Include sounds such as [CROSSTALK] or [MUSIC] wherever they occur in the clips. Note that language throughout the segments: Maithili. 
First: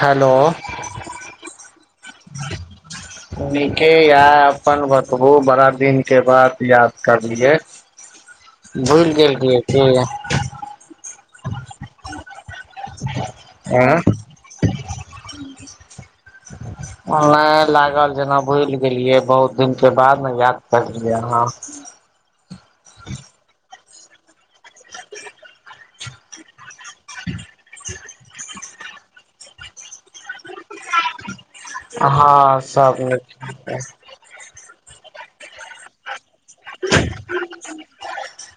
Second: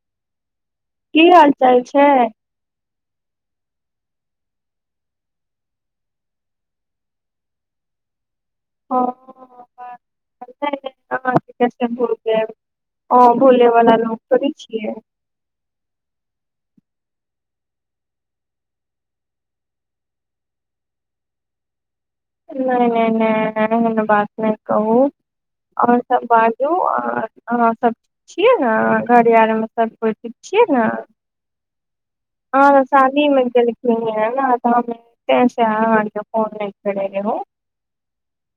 हेलो की हाल चाल छै निकेे य अपन बतबू बड़ा दिन के बाद याद करलियै [INAUDIBLE] भुलि गेल रहियै कि [UNINTELLIGIBLE] भोले आँय वाला लोग थोड़ी छियै [UNINTELLIGIBLE] तऽ लाग लागल जेना भुलि गेलियै बहुत दिन के बाद ने याद करलियै अहाँ नय नय नय कोनो बात नय कहू आओर सब बाजू आंहा सब छियै न घरे आर मे सभ कोई ठीक छियै न हँ आब सब सादी मे नीक गेलखिन हें न तब बुझते आहां आर के फोन नय करै के है [UNINTELLIGIBLE]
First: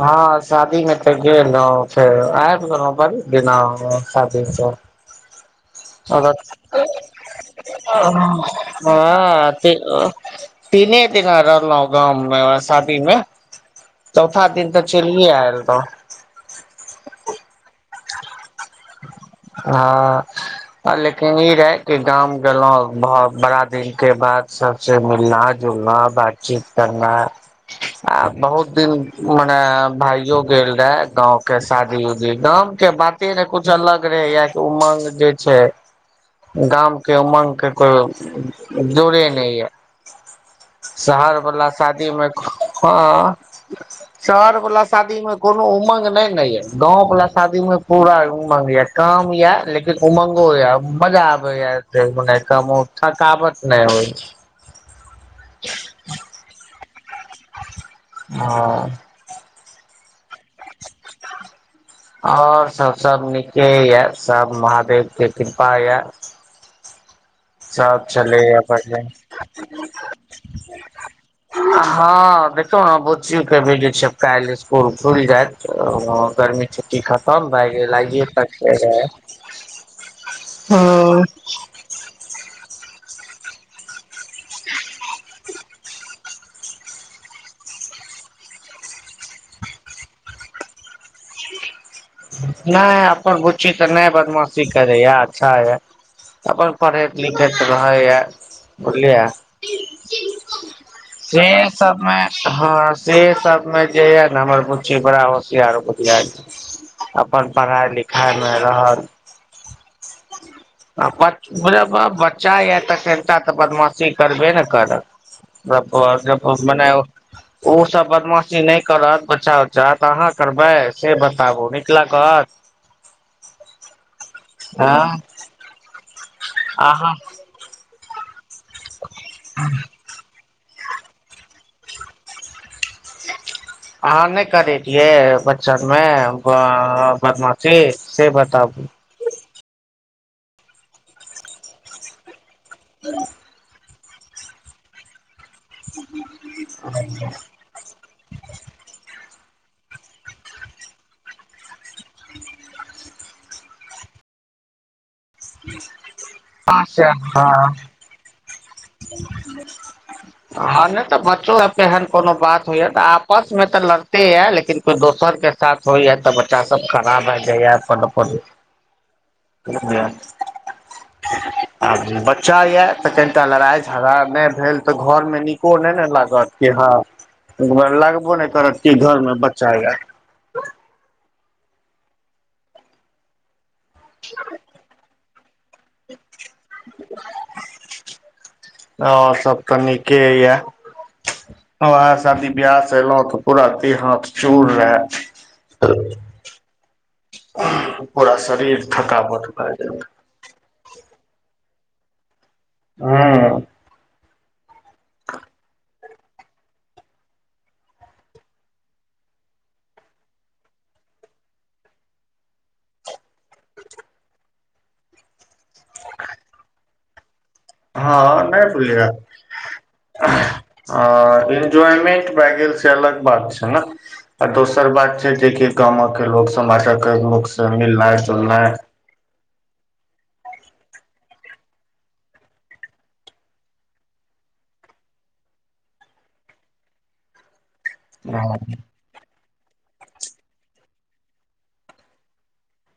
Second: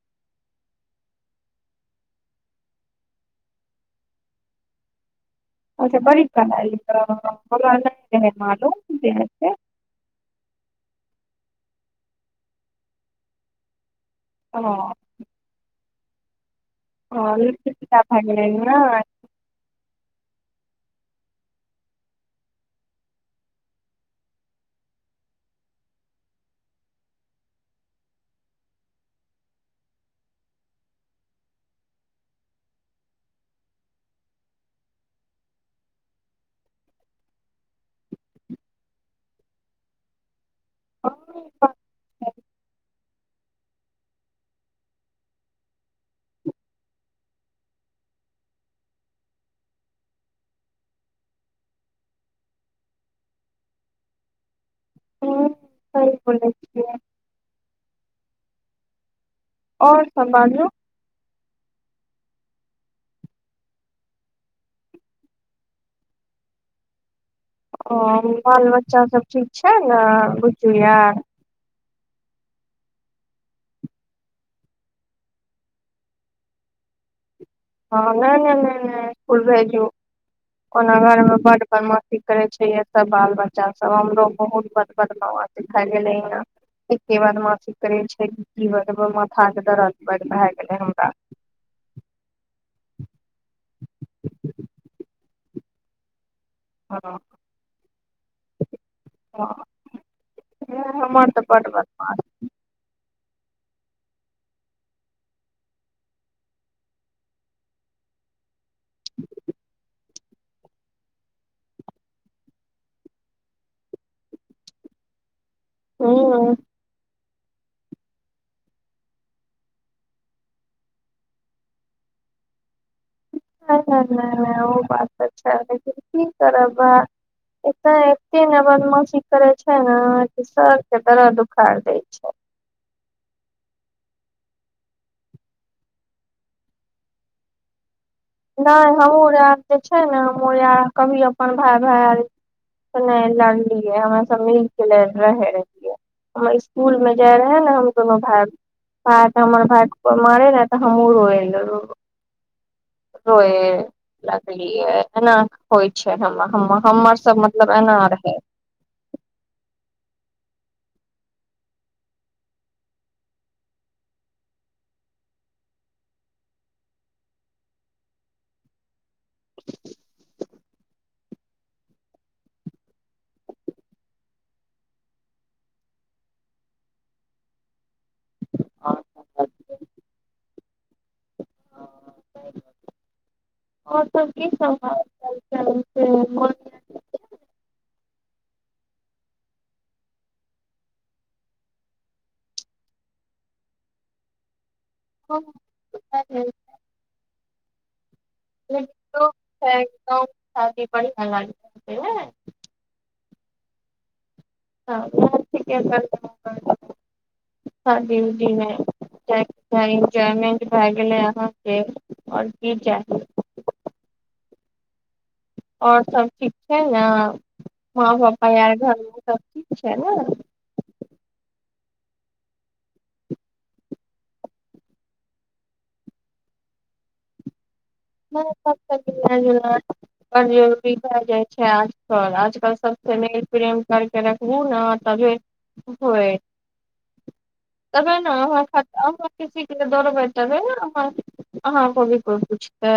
हँ शादी मे तऽ गेल रहौं फेर आयब गेलौं बरी दिना शादी स अच्छा बड़ी काल ऐल य हमरा नय रहै मालूम जे हँ ऐतै तीने दिना रहलहु गाम मे शादी मे चौथा दिन तऽ हँ चलिये आयल रहूँ [UNINTELLIGIBLE] हँ हँ लेकिन ई रहे डी गाम गेलहुँ बड़ा दिन केँ बाद सब से मिलना जुलना बातचीत करनाइ आ बहुत दिन मने भाइयो गेल रहै गाँंव केँ शादी उदी गाम केँ बाते जे कुछ अलग रहे या उमंग जे छै गाम केँ उमंग केँ कोइ जोरे नइ य शहर वला शादी ने मऽ हँ शहर वला शादी मऽ कोनो उमंग नैय नऽ यऽ गाँव वला शादी मे पूरा उमंग यऽ काम यऽ लेकिन उमंगो यऽ मजा आबै य जे माने कामो थकावट नय होइ छै हँ [UNINTELLIGIBLE] बोलै छियै हँ आओर सब बाजू आओर सब सब नीके यऽ सब महादेव केँ कृपा यऽ ओ चलैये बाल बढ़िया बच्चा सब ठीक छै नऽ बुच्ची यर हँ देखो नऽ बुच्ची कऽ भी जे छै अब काइल इसकुल खुइल जैत ओ गर्मी छुट्टी ख म भए गेल हँ आइये नय - तक नय, के नय - रहे नय इसकुल भेजू ओना घर हँ मे बड बदमा सी करे छै एतऽ बाल बच्चा सब हमरो बहुत बद बदमासी काइल एलै नऽ एते बादमासी करै छै की [UNINTELLIGIBLE] माथा केँ दर्द बड भए गेले हमरा नय अपन बुच्ची तऽ नय बदमाशी करै यऽ अच्छा यऽ अपन पढ़ैत हँ लिखैत रहैय बुझलियै हुँ हमर तऽ बड्ड ब सब मे हँ से सब मे जे य नऽ हमर बुच्ची बड़ा होशियार बुधिया यऽ अपन पढ़ाई लिखाइ मे रहल [UNINTELLIGIBLE] बच्चा यऽ तऽ कनिटा तऽ बदमाशी करबे ने करत हूँ [UNINTELLIGIBLE] [INAUDIBLE] उ सब बदमाशी नय करत बच्चा उच्चा तऽ अहाँ करबै से बताबु निक लगत नय - नय, नय - नय ओ हँ बात तऽ छै लेकिन की करब [UNINTELLIGIBLE] अहाँ एते एते नऽ बदमाशी करे छै नऽ कि सर केँ दरद उखाइड़ देय छै अहाँ नय करै रियै बच्चा मे ब - बदमाशी से नय बताबू हमहूँ रैब तऽ छै नऽ हमहूँ आय कभी अपन भाइ भैयारी से नय लड़लियै हमरा सब मिलके ल रहे रही हमर इसकुल मे जे रहेै नऽ हम दू भाइ साथ हमर भाय कऽ कोइ मरे नऽ तऽ हमहु रोए ल रेबइ रोए लगलीयै एना होइ छै हमर हँ - से हमर सब हँ मतलब एना रहै [INAUDIBLE] [INAUDIBLE] हँ नय तऽ बच्चो अब एहन कोनो बात होइय तऽ आपस मे तऽ लड़ते यऽ लेकिन दोसरके साथ होइए तऽ बच्चा सब खड़ा भए जाइया अपन अपन [INAUDIBLE] बुझलियाय आ बच्चा य तऽ कनिटा लड़ाइ हजार नै भेल तऽ घर मे नीको नै ने लागत कि हँ त घर लागबो नै करत कि घरमे बच्चा य सबके समहार [INAUDIBLE] अ सब तऽ नीके यए वह शादी ब्याह स एलहु तऽ पूरा देह हाथ चूर हाँ, रहए पता नहीं, पूरा शरीर थकावट भए गेल ी प [UNINTELLIGIBLE] हूँ ह जीवी [UNINTELLIGIBLE] इन्जॉयमेंट भए गेलै अहाँ के और की जा [UNINTELLIGIBLE] आओर सब ठीक छै ने माँ पापा हँ नहि आर घरमे सब ठीक छै ने हँ एन्ज्वयमेंट भए गेल छै अलग बात छै न आ दोसर बात छै कि गामव के लोक समाचक लोक स मिलनाय नहि सब [UNINTELLIGIBLE] ओ जरूरी भए जाइ छै आजकल आजकल सबसे मेल प्रेम करके रख [UNINTELLIGIBLE] ओ ने तब होय तबे हँ ने खर [UNINTELLIGIBLE] अहाँ किसी के दौड़बै [UNINTELLIGIBLE] अहाँ को भी कोइ पूछतै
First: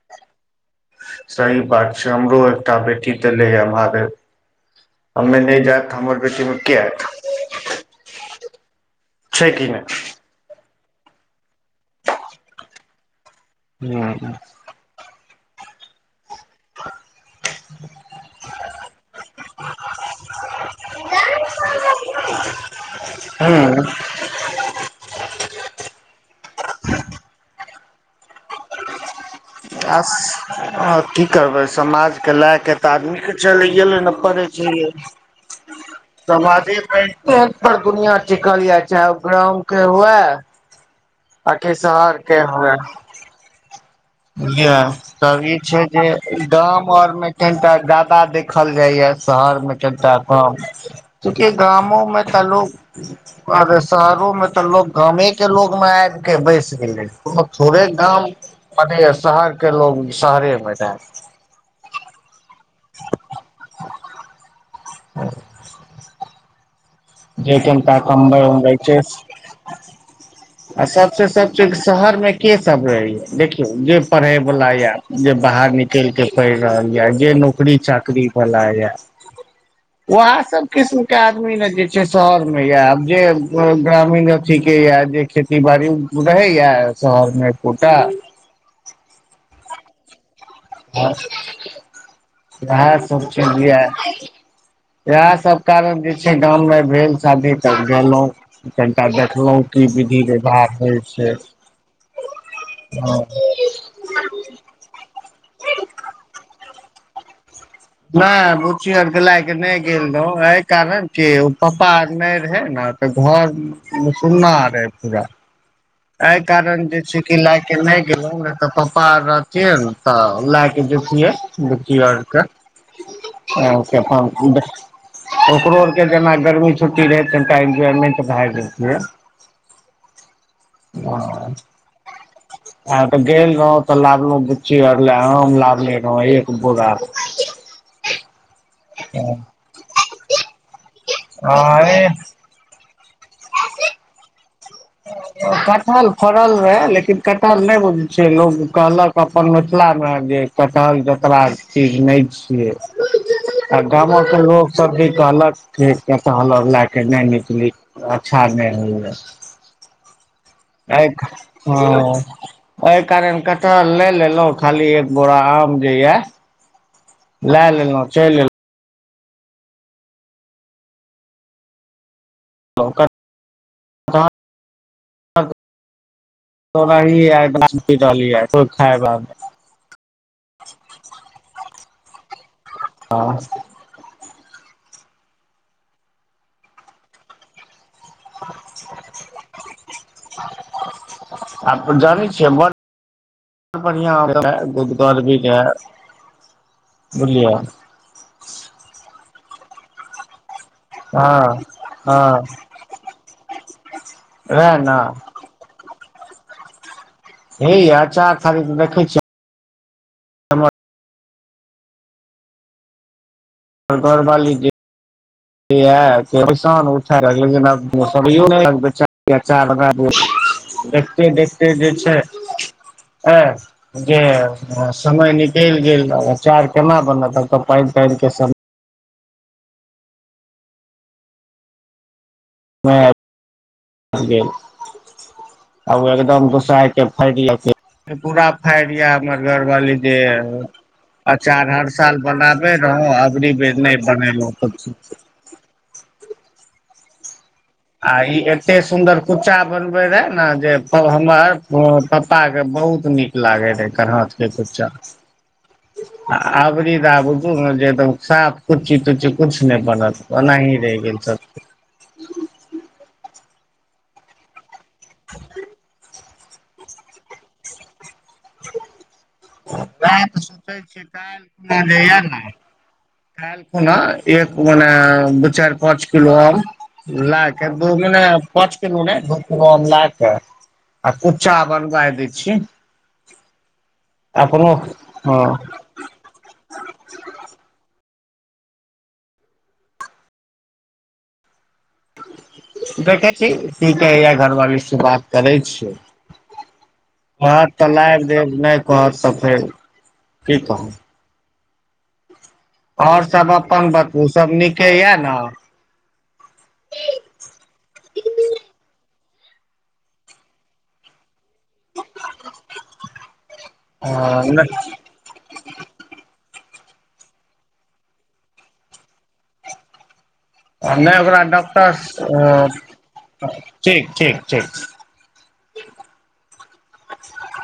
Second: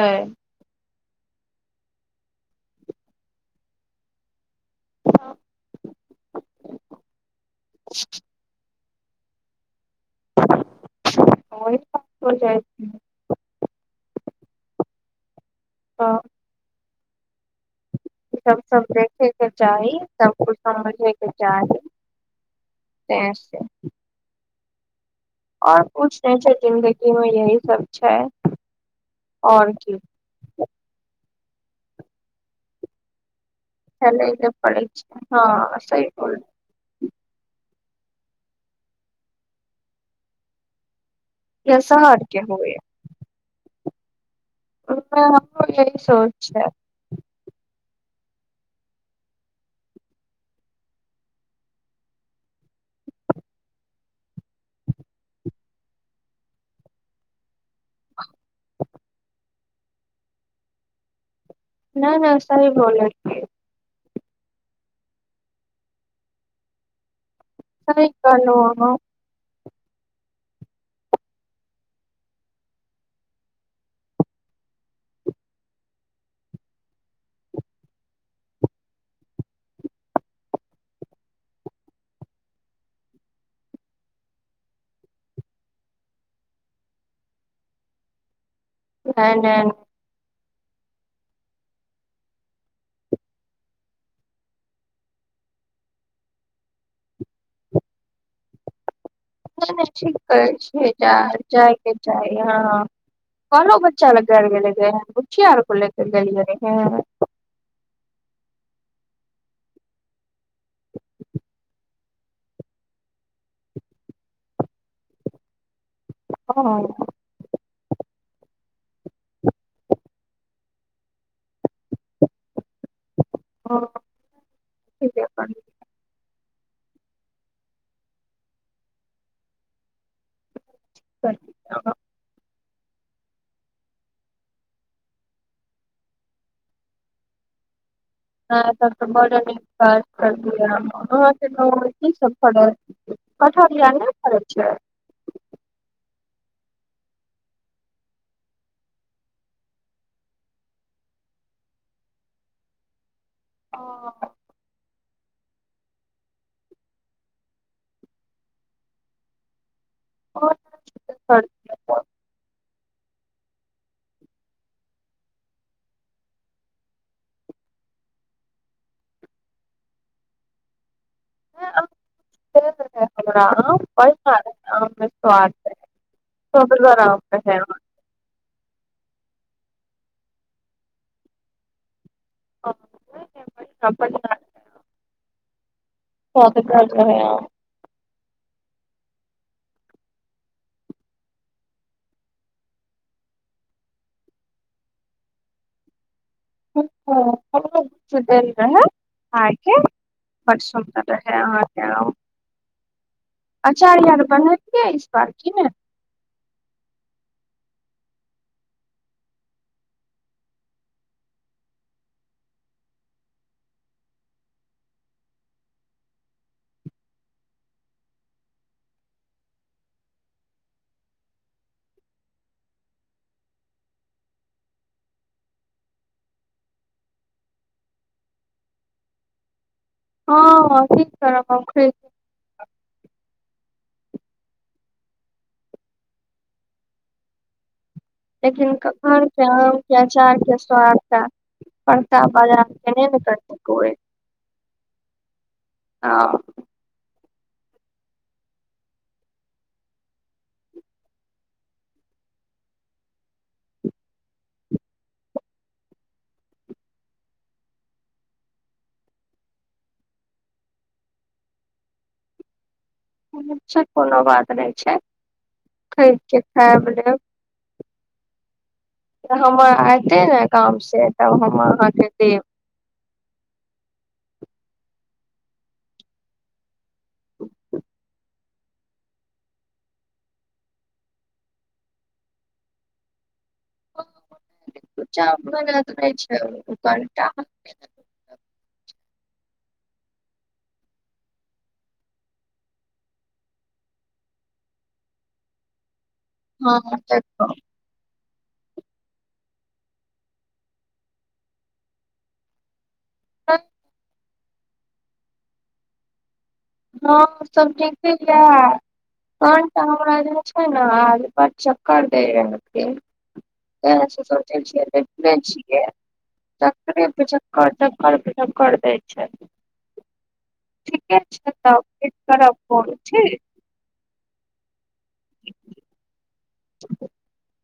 सही बात छै हमरो एकटा बेटी देलैया एमहर हममे नै जाएत हमर बेटी मे के आएत [INAUDIBLE] छै कि नै ओइ जाइ छी [UNINTELLIGIBLE] हू [UNINTELLIGIBLE] हँ [INAUDIBLE] सब सब देखै के चाही सबकुछ समझै के चाही तँ छै ह आओर कुछ नै छै जिंन्दगी मे यही सब छै और की आस की करबै समाजके लए क तऽ आदमीके चलिये लए नै चले परै के पड़ै छैयै छै हँ सही बोल समादे पेट पर दुनिया टिकल य चाहे ओ ग्राम के हुए आखि या सहर शहर के हुए हय याँ ओहिमे तब ई हमरो छै यही सोच छै जेदाम गर मे कनिटा जायदा देखल जाइया शहर मे कनिटा कम चुकि गामो मे त लोग अरे शहरोमे तऽ लोग गामेके लोगमे आब के बैस गेलै थोड़े गाम मटे सहर के लोग शहरे मे रह छै न न सही बोलय ह [UNINTELLIGIBLE] जे केनटा सही खमबै कहलौं उमबै अहाँ छै आ सबसे सब चज शहर मे केँ सब रहे या देखियऔ जे पढ़े वाला य जे बाहर निकल कऽ पड़ि रहल यऽ जे नौकरी चाकरीवला यऽ [UNINTELLIGIBLE] वेहै सब किस्म केँ आदमी ने जे छै शहर मे या आब जे ग्रामीण अथी के य जे खेती बाड़ी उऽ रहैया शहरमे ऐकोटा नै नै [UNINTELLIGIBLE] इएह सब कारण जे छै गाँम मे भेल शादी तऽ गेलैं कनिटा देखलौ नहि की नहि ठीक विधि कहै व्यवहार छियै होइ जा छै [INAUDIBLE] ह कालो बच्चा लगल गेले रहें बुच्चियिया आर को लेके गेलिय रहे हें नै बुच्ची आर केँ लायकेँ नै गेल रहौ एहि कारण कऽ ओ पापा आर नै रहे न तऽ घर में सुन्ना रहे पूरा ऐय हँ कारण जे छै की लय केँ नै गेलो ने तऽ पापा आ रहथि ने तऽ लए देखियए बुच्ची आर कऽ हँ ठीके कहलियै। [UNINTELLIGIBLE] जेना गर्मी छुट्टी रहै तनिटा एन्जॉयमेन्ट भए जेतियै नहि [UNINTELLIGIBLE] आ तऽ गेलौ तऽ लाबलो गुच्ची आर लऽ आम लाबनै रहौ एक बोरा आ [UNINTELLIGIBLE] [UNINTELLIGIBLE] कटहल फड़ल रह लेकिन कटहल नै बुझ छै लोग कहलक अपन मिथिला में जे कटहल जतरा कऽ चीज नै छियै [UNINTELLIGIBLE] आ गाम हँ कऽ लोक सब भी कहलक कटहल लए केँ नै निकली अच्छा नै होइ [UNINTELLIGIBLE] [UNINTELLIGIBLE] यै कारण कटहल नै लेलौ खाली एक बोरा आम जे यऽ लै लेलों चैल एलौ रहै हमरा आम बढ़आ एलहुँ रहै आम मे स्वाद रहै सुअदगर आम रहै हँ [UNINTELLIGIBLE] [UNINTELLIGIBLE] [UNINTELLIGIBLE] [UNINTELLIGIBLE] [UNINTELLIGIBLE] [UNINTELLIGIBLE] आब तऽ जानी छियै बड़ बड़ा बढ़िया [UNINTELLIGIBLE] [UNINTELLIGIBLE] बुझलियै बड सुन्दर रहे हँ अहाँकेँ आम हँ अचार वएह ने आर [UNINTELLIGIBLE] हे यै आचार थाली में देखै छिय घौर बाली जे [UNINTELLIGIBLE] देखते देखते जे छै [UNINTELLIGIBLE] जे समय निकैल गेल आचार केना बनतब आब तऽ पाइन ताइन केँ समय हँ [UNINTELLIGIBLE] [UNINTELLIGIBLE] गेल ओ एकदम दोस के फाटि लेके पूरा लेकिन फैरिया घर हमर के आम के घरवाली जे अचार के स्वाद त अचार हर साल बड़का बाजार बनाबे। के नहि हैं ने अी करतै पे कोइ नहि पने हा आई एते सुन्दर कुच्चा बनबे रहे ने जे हमर पप्पा के बहुत नीक लागै रहै एकर हाथ के कुच्चा [INAUDIBLE] अबरीद बुझू ने जे एकद साफ कुच्ची तुच्ची किछु नहि बनल ओनाही रहि गेल सभ अच्छा कोनो बात नय छै [INAUDIBLE] ठीक छय खलेबय हमर वए एयते तऽ ने सोचै गाम छियै से काल तब हम खना अहाँके जेइहैए ने देब कैलऽ खुना एक मने दू चायर पाँच किलो और लाख दू मे पाँच किलो ने दऽ को लाख आ कुच्चा बनवाय दै छि। हँ मे नहि छै कटा। देखै छी कि कहय हे घरवाली से बात करै छियय हा हा एकदम तऽ लायब देब नहि कहत तऽ फेर कि कहब और सभ अपन बतू सभ नीके यै न हँ सभ ठीक ठीक रहै कठ हमरा जे छै ने आज पर चक्कर दैय रहल एय [INAUDIBLE] ते हम सुतल नय ने छीयय बैठल ए छियय तखनएसँ चक्करे फ चक्कर चक्कर भऽ चक्कर दै छै नहि ठीके ओकरा छै तब डॉक्टर फेर करब आ फोन ठीक ठीक ठीक ठीक [INAUDIBLE]